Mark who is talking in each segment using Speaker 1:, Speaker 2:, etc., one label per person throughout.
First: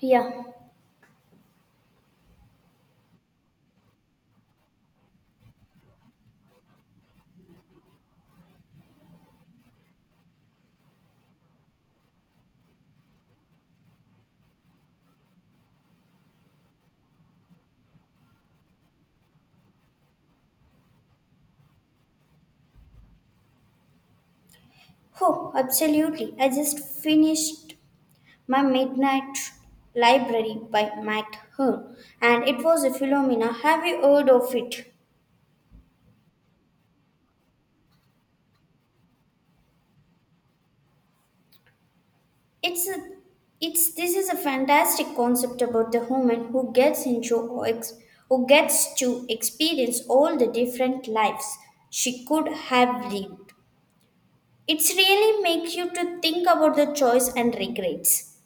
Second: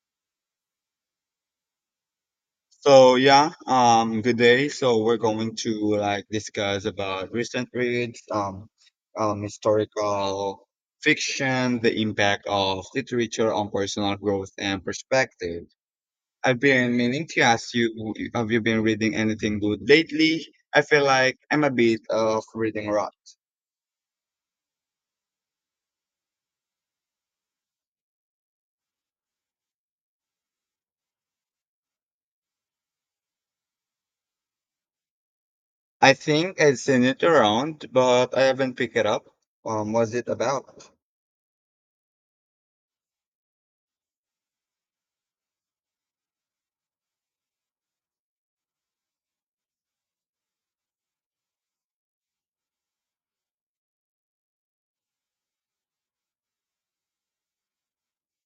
Speaker 1: Yeah.
Speaker 2: So yeah, good day. We're going to discuss about recent reads, historical fiction, the impact of literature on personal growth and perspective. I've been meaning to ask you, have you been reading anything good lately? I feel like I'm a bit of reading rot.
Speaker 1: Oh, absolutely. I just finished my Midnight Library by Matt Hearn, and it was a phenomena. Have you heard of it?
Speaker 2: I think I've seen it around, but I haven't picked it up. What's it about?
Speaker 1: It's a, it's this is a fantastic concept about the human who gets into who gets to experience all the different lives she could have lived. It's really makes you to think about the choice and regrets.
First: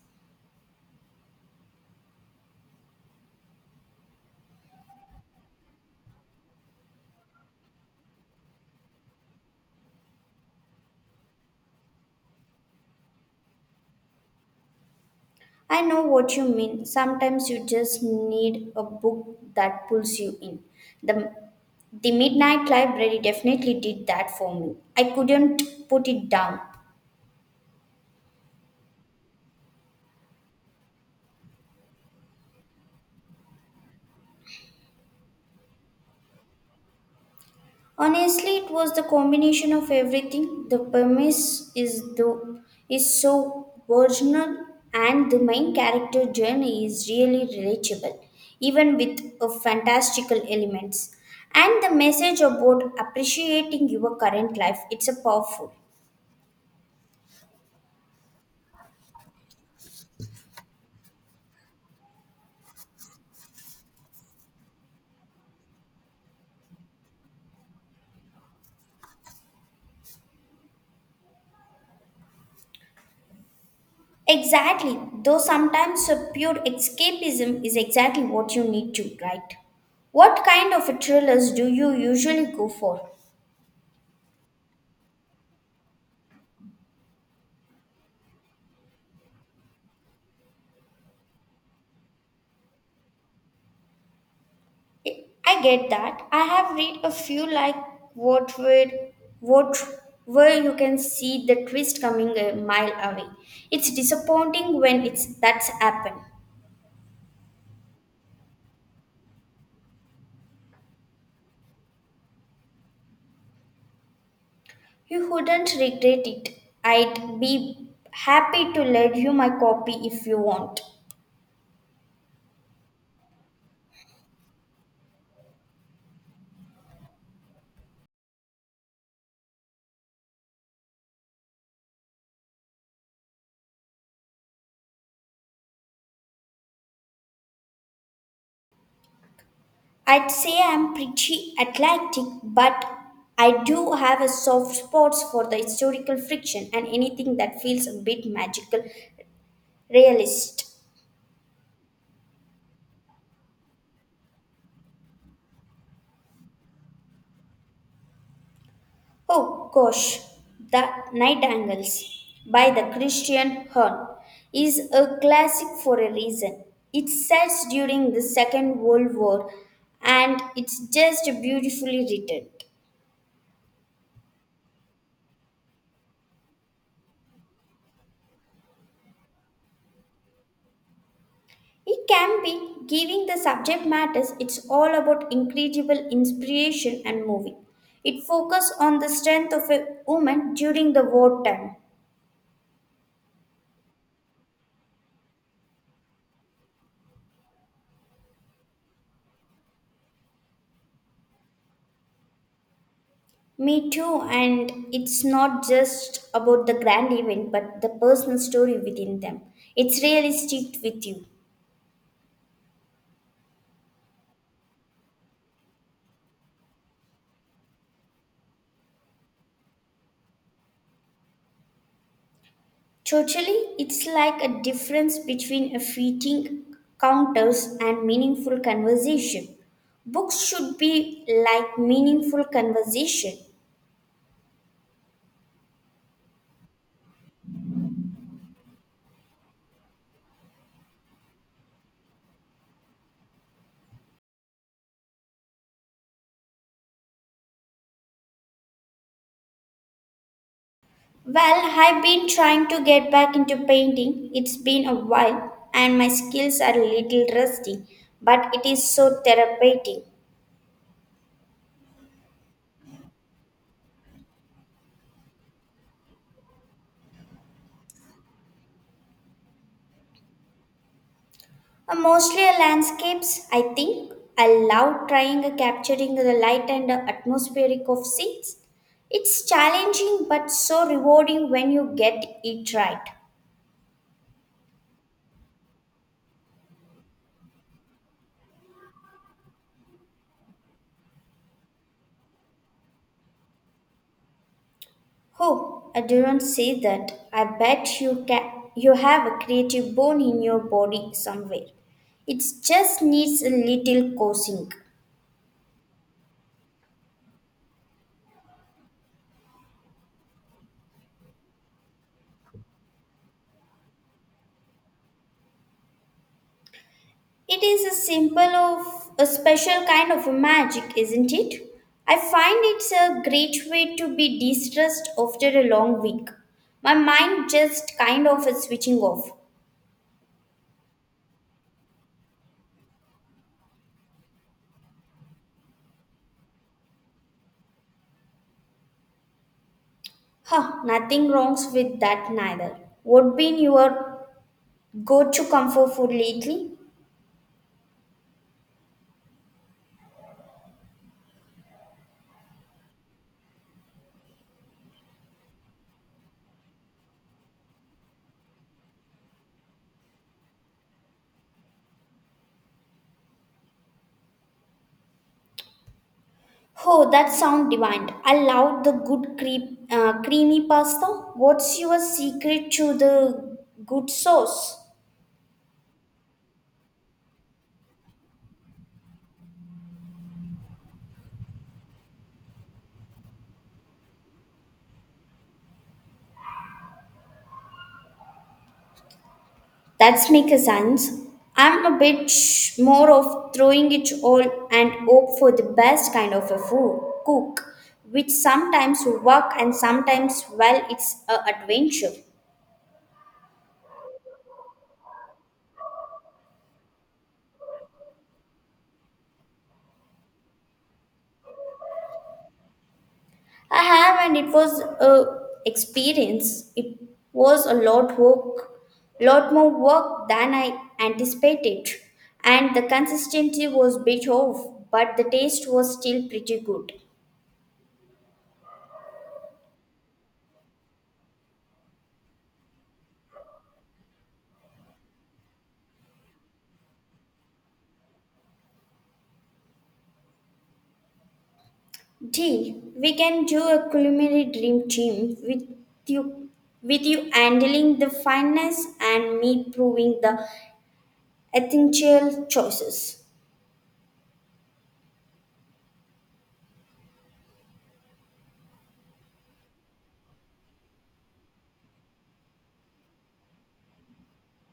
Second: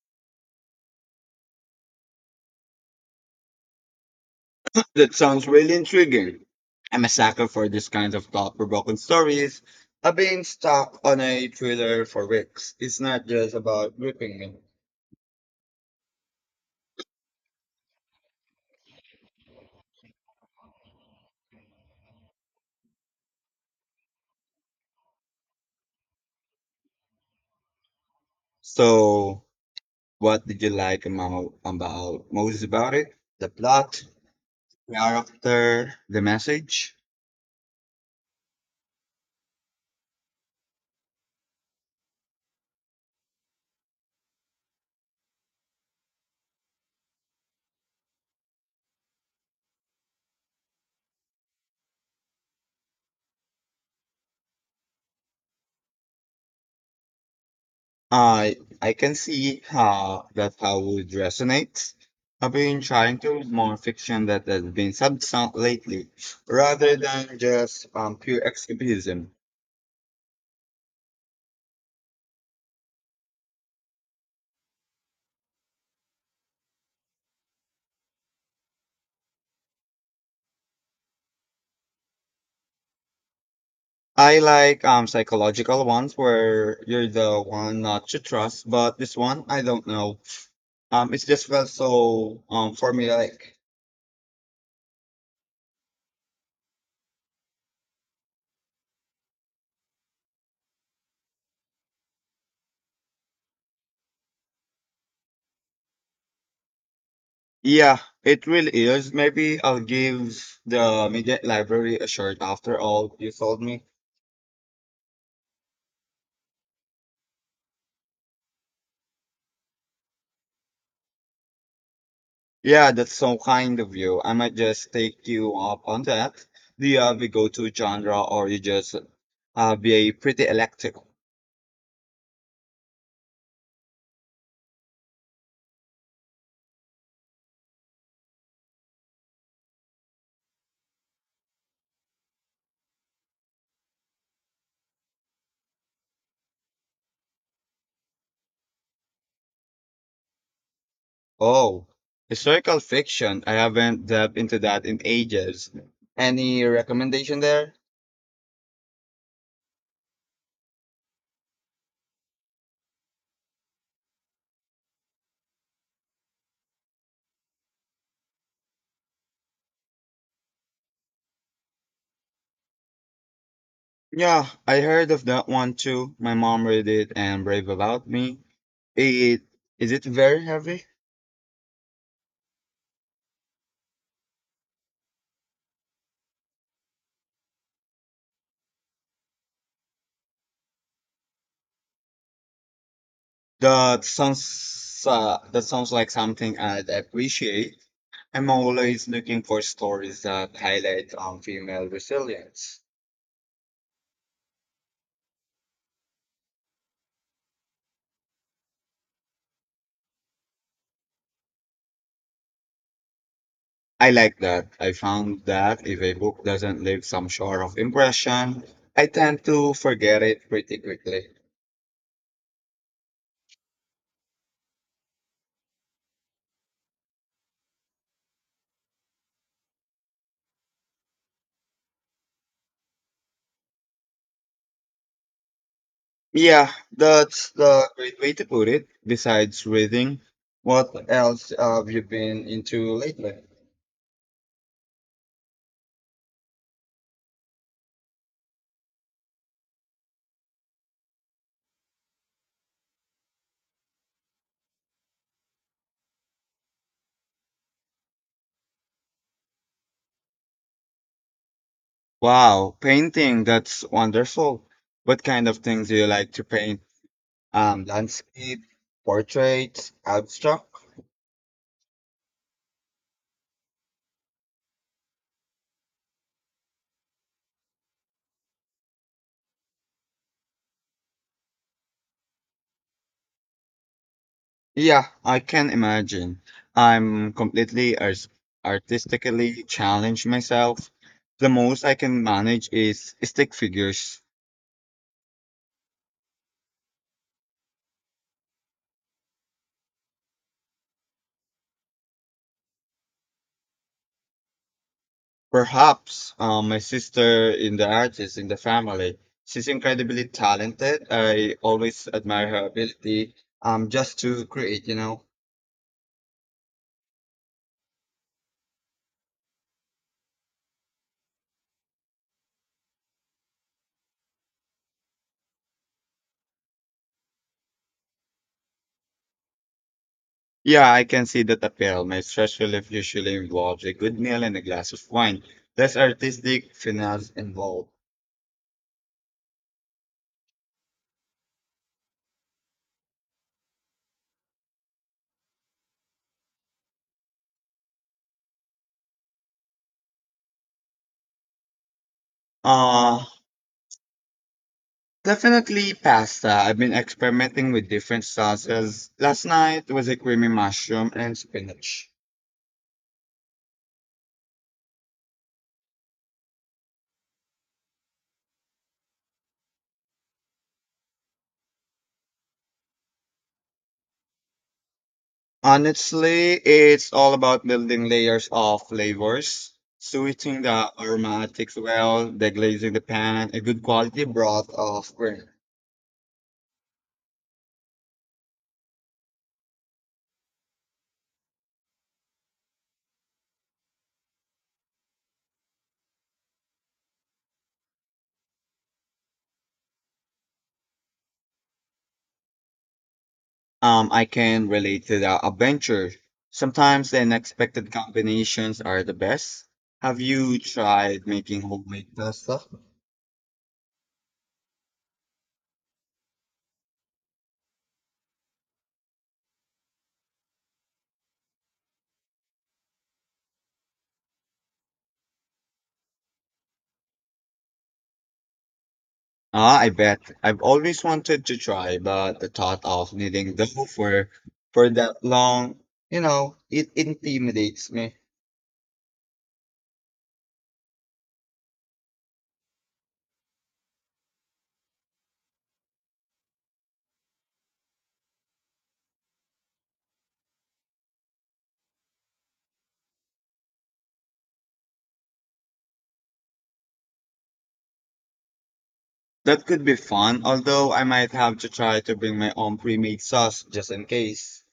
Speaker 2: That sounds really intriguing. I'm a sucker for these kinds of thought-provoking stories. I've been stuck on a thriller for weeks. It's not just about gripping me.
Speaker 1: I know what you mean. Sometimes you just need a book that pulls you in. The, the Midnight Library definitely did that for me. I couldn't put it down.
Speaker 2: So, what did you like about most about it? The plot, character, the message.
Speaker 1: Honestly, it was the combination of everything. The premise is so original and the main character journey is really relatable, even with a fantastical elements. And the message about appreciating your current life, it's a powerful.
Speaker 2: I I can see how that how would resonate. I've been trying to read more fiction that has been substance lately, rather than just pure escapism.
Speaker 1: Exactly, though sometimes a pure escapism is exactly what you need to, right? What kind of thrillers do you usually go for?
Speaker 2: I like psychological ones where you're the one not to trust, but this one I don't know. It's just felt so for me like
Speaker 1: I get that. I have read a few like what would what where you can see the twist coming a mile away. It's disappointing when it's that's happened.
Speaker 2: Yeah, it really is. Maybe I'll give the media library a shot after all you told me.
Speaker 1: You wouldn't regret it. I'd be happy to lend you my copy if you want.
Speaker 2: Yeah, that's so kind of you. I might just take you up on that. Do you have a go-to genre or you just be a pretty eclectic?
Speaker 1: I'd say I'm pretty eclectic, but I do have a soft spot for the historical fiction and anything that feels a bit magical, realist.
Speaker 2: Oh, historical fiction. I haven't delved into that in ages. Any recommendation there?
Speaker 1: Oh gosh, The Night Angles by the Christian Hearn is a classic for a reason. It sets during the Second World War and it's just beautifully written.
Speaker 2: Yeah, I heard of that one too. My mom read it and raved about me. It is it very heavy?
Speaker 1: It can be, giving the subject matters, it's all about incredible inspiration and moving. It focuses on the strength of a woman during the wartime.
Speaker 2: That sounds like something I'd appreciate. I'm always looking for stories that highlight female resilience.
Speaker 1: Me too, and it's not just about the grand event but the personal story within them. It's really sticked with you.
Speaker 2: I like that. I found that if a book doesn't leave some sort of impression, I tend to forget it pretty quickly.
Speaker 1: Totally, it's like a difference between a fleeting counters and meaningful conversation. Books should be like meaningful conversation.
Speaker 2: Yeah, that's the great way to put it. Besides reading, what else have you been into lately?
Speaker 1: Well, I've been trying to get back into painting. It's been a while and my skills are a little rusty, but it is so therapeutic.
Speaker 2: Wow, painting, that's wonderful. What kind of things do you like to paint? Landscape, portraits, abstract?
Speaker 1: Mostly landscapes, I think. I love trying capturing the light and the atmospheric of scenes. It's challenging but so rewarding when you get it right.
Speaker 2: Yeah, I can imagine. I'm completely artistically challenged myself. The most I can manage is stick figures.
Speaker 1: Oh, I didn't say that. I bet you ca You have a creative bone in your body somewhere. It just needs a little coaxing.
Speaker 2: Perhaps my sister in the artist in the family. She's incredibly talented. I always admire her ability just to create, you know.
Speaker 1: It is a symbol of a special kind of a magic, isn't it? I find it's a great way to be distressed after a long week. My mind just kind of is switching off.
Speaker 2: Yeah, I can see that appeal. My stress relief usually involves a good meal and a glass of wine. Less artistic finesse involved.
Speaker 1: Huh, nothing wrongs with that neither. What been your go-to comfort food lately?
Speaker 2: Uh, Definitely pasta. I've been experimenting with different sauces. Last night was a creamy mushroom and spinach.
Speaker 1: Oh, that sound divine. I love the good creamy pasta. What's your secret to the good sauce?
Speaker 2: Honestly, it's all about building layers of flavors, sweetening the aromatics well, the glazing the pan, a good quality broth of cream.
Speaker 1: That's makes sense. I'm a bit sh- more of throwing it all and hope for the best kind of a food cook, which sometimes work and sometimes well, it's a adventure.
Speaker 2: I can relate to the adventure. Sometimes the unexpected combinations are the best. Have you tried making homemade pasta?
Speaker 1: I have, and it was a experience. It was a lot work, lot more work than I anticipated, and the consistency was bit off, but the taste was still pretty good.
Speaker 2: Ah, I bet. I've always wanted to try, but the thought of needing dough for that long, you know, it intimidates me.
Speaker 1: We can do a culinary dream team with you, with you handling the finance and me proving the essential choices.
Speaker 2: That could be fun, although I might have to try to bring my own pre-made sauce just in case.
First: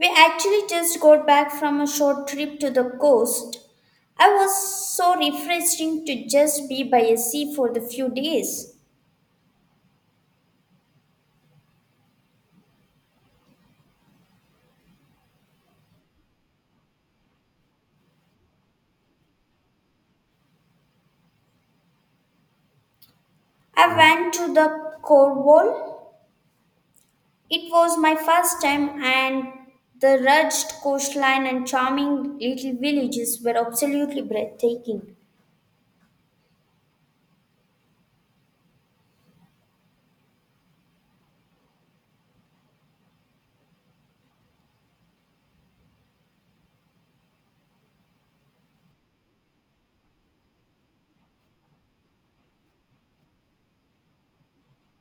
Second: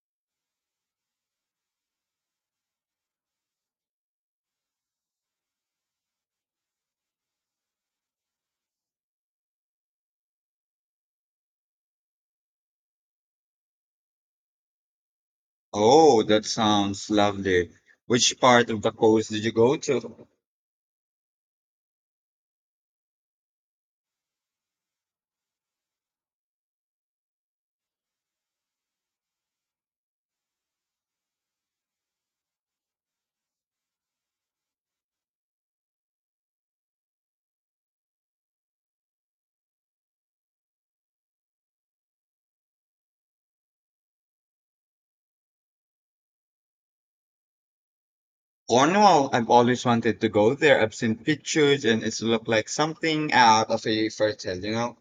Speaker 1: We actually just got back from a short trip to the coast. I was so refreshing to just be by a sea for the few days.
Speaker 2: Oh, that sounds lovely. Which part of the coast did you go to?
Speaker 1: I went to the Cornwall. It was my first time and the rugged coastline and charming little villages were absolutely breathtaking.
Speaker 2: Cornwall. I've always wanted to go there. I've seen pictures and it's looked like something out of a fairy tale, you know?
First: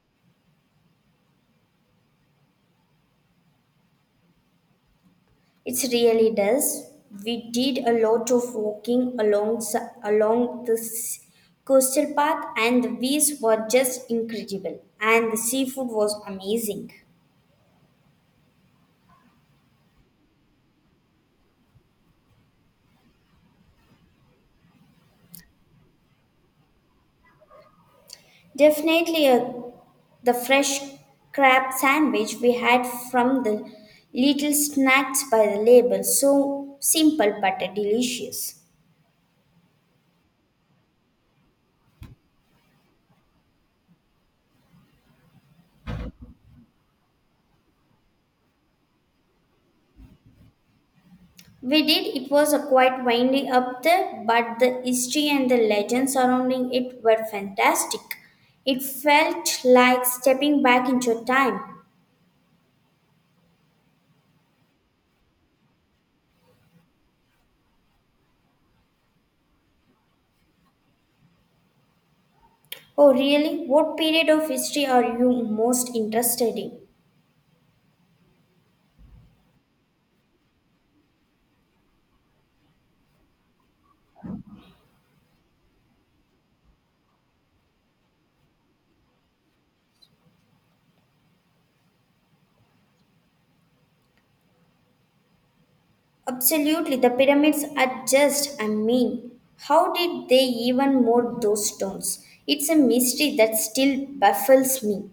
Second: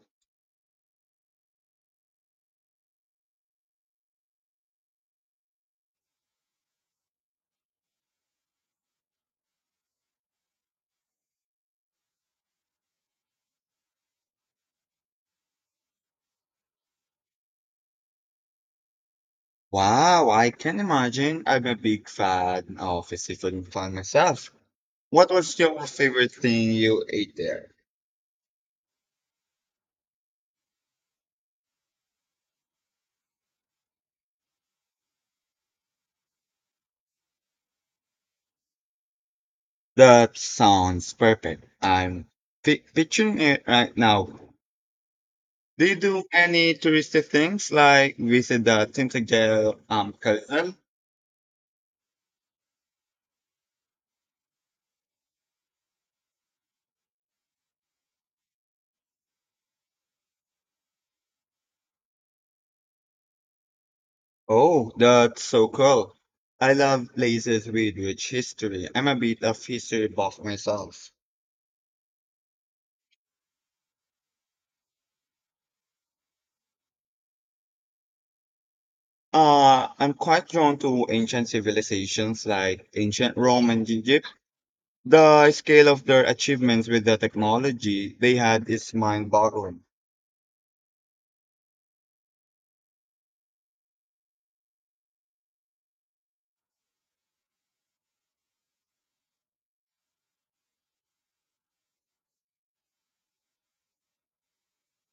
Speaker 1: It really does. We did a lot of walking along this coastal path, and the views were just incredible, and the seafood was amazing.
Speaker 2: Wow, I can imagine. I'm a big fan of seafood plant myself. What was your favorite thing you ate there?
Speaker 1: Definitely, the fresh crab sandwich we had from the little snacks by the label so simple but delicious.
Speaker 2: That sounds perfect. I'm pi picturing it right now. Do you do any touristy things like visit the Tintagel Canal?
Speaker 1: We did. It was a quite winding up there, but the history and the legends surrounding it were fantastic. It felt like stepping back into time.
Speaker 2: Oh, that's so cool. I love places with rich history. I'm a bit of history buff myself.
Speaker 1: Oh, really? What period of history are you most interested in?
Speaker 2: I'm quite drawn to ancient civilizations like ancient Rome and Egypt. The scale of their achievements with the technology they had is mind-boggling.
Speaker 1: Absolutely, the pyramids are just, I mean, how did they even mold those stones? It's a mystery that still baffles me.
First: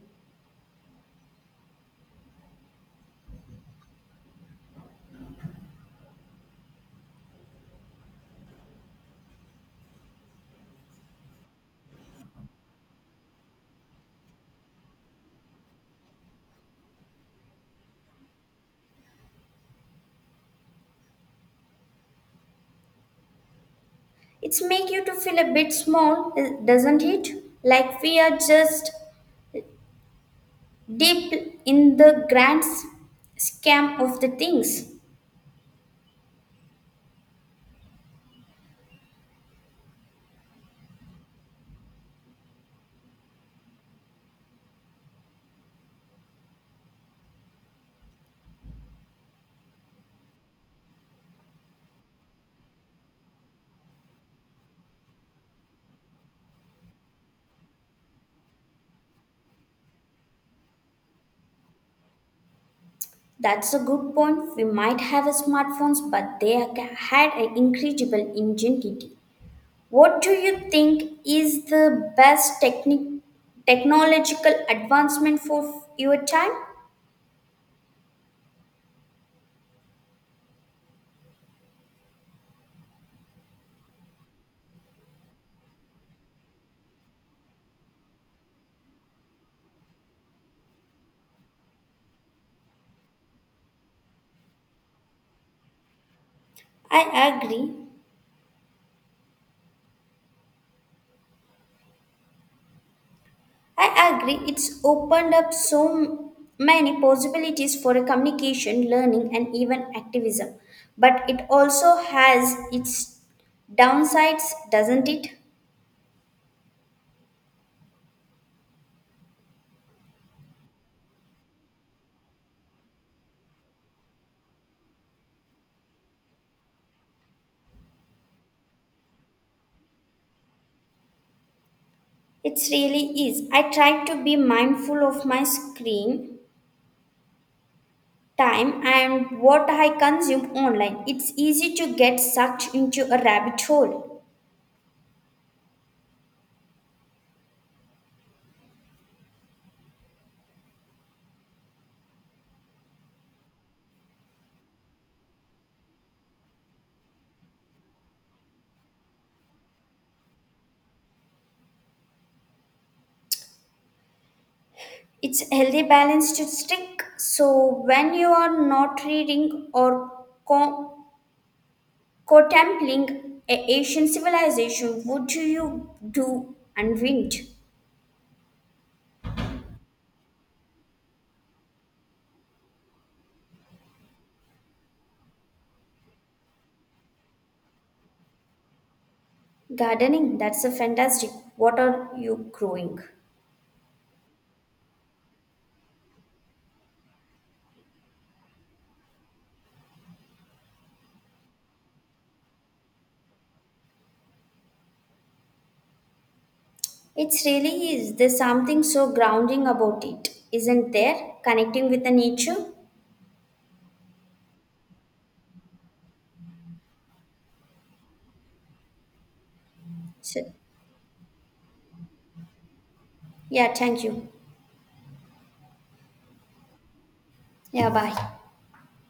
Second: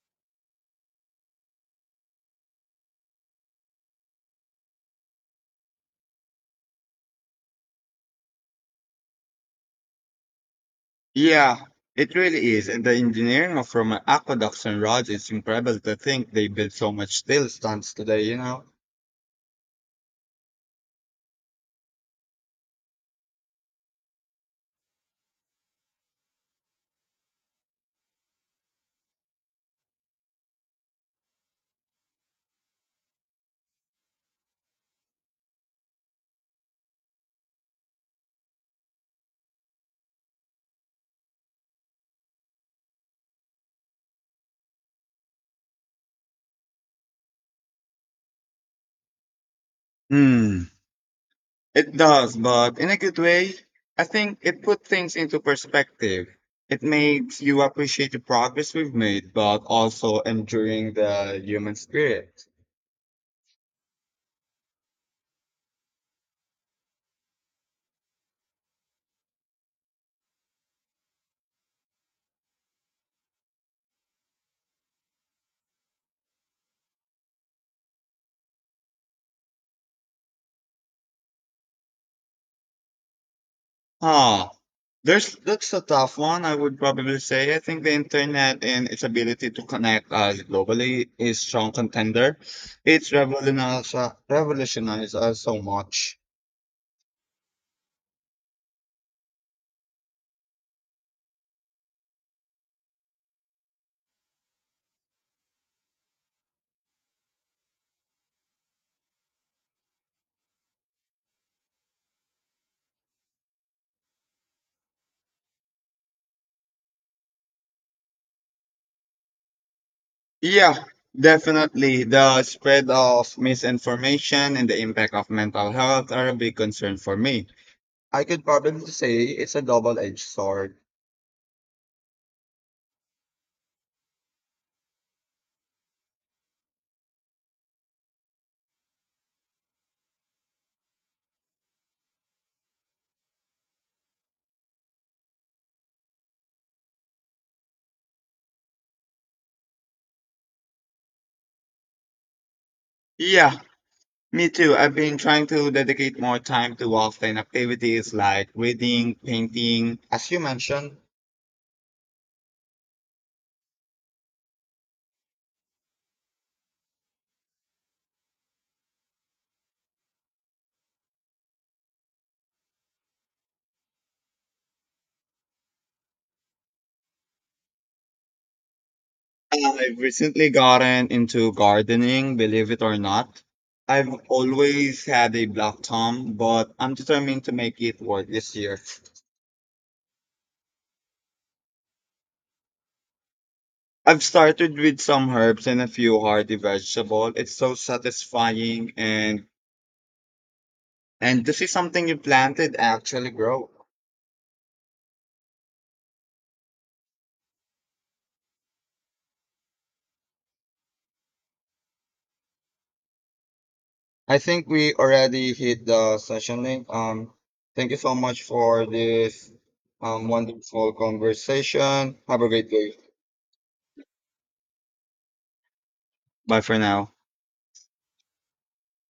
Speaker 2: Yeah, it really is. And the engineering of Roman aqueducts and roads is incredible to think they built so much still stands today, you know?
Speaker 1: It's make you to feel a bit small, eh, doesn't it? Like we are just deep in the grand scam of the things.
Speaker 2: Hmm. It does, but in a good way. I think it put things into perspective. It makes you appreciate the progress we've made, but also enduring the human spirit.
Speaker 1: That's a good point. We might have smartphones, but had an incredible ingenuity. What do you think is the best technological advancement for your time?
Speaker 2: Huh. There's That's a tough one, I would probably say. I think the internet and its ability to connect us globally is strong contender. It's revolutionized us so much.
Speaker 1: I agree. I agree, it's opened up many possibilities for a communication, learning, and even activism. But it also has its downsides, doesn't it?
Speaker 2: Yeah, definitely. The spread of misinformation and the impact of mental health are a big concern for me. I could probably say it's a double-edged sword.
Speaker 1: It really is. I try to be mindful of my screen time and what I consume online. It's easy to get sucked into a rabbit hole.
Speaker 2: Yeah, me too. I've been trying to dedicate more time to offline activities like reading, painting, as you mentioned.
Speaker 1: It's a healthy balance to stick. So when you are not reading or co- Contempling a Asian civilization, what do you do and wind?
Speaker 2: I've recently gotten into gardening, believe it or not. I've always had a black thumb, but I'm determined to make it work this year.
Speaker 1: Gardening, that's a fantastic. What are you growing?
Speaker 2: I've started with some herbs and a few hardy vegetables. It's so satisfying and to see something you planted actually grow.
Speaker 1: It really is. There's something so grounding about it, isn't there? Connecting with the nature.
Speaker 2: I think we already hit the session link. Thank you so much for this
Speaker 1: So,
Speaker 2: wonderful conversation. Have a great day.
Speaker 1: yeah, thank you.
Speaker 2: Bye for now.
Speaker 1: Yeah, bye.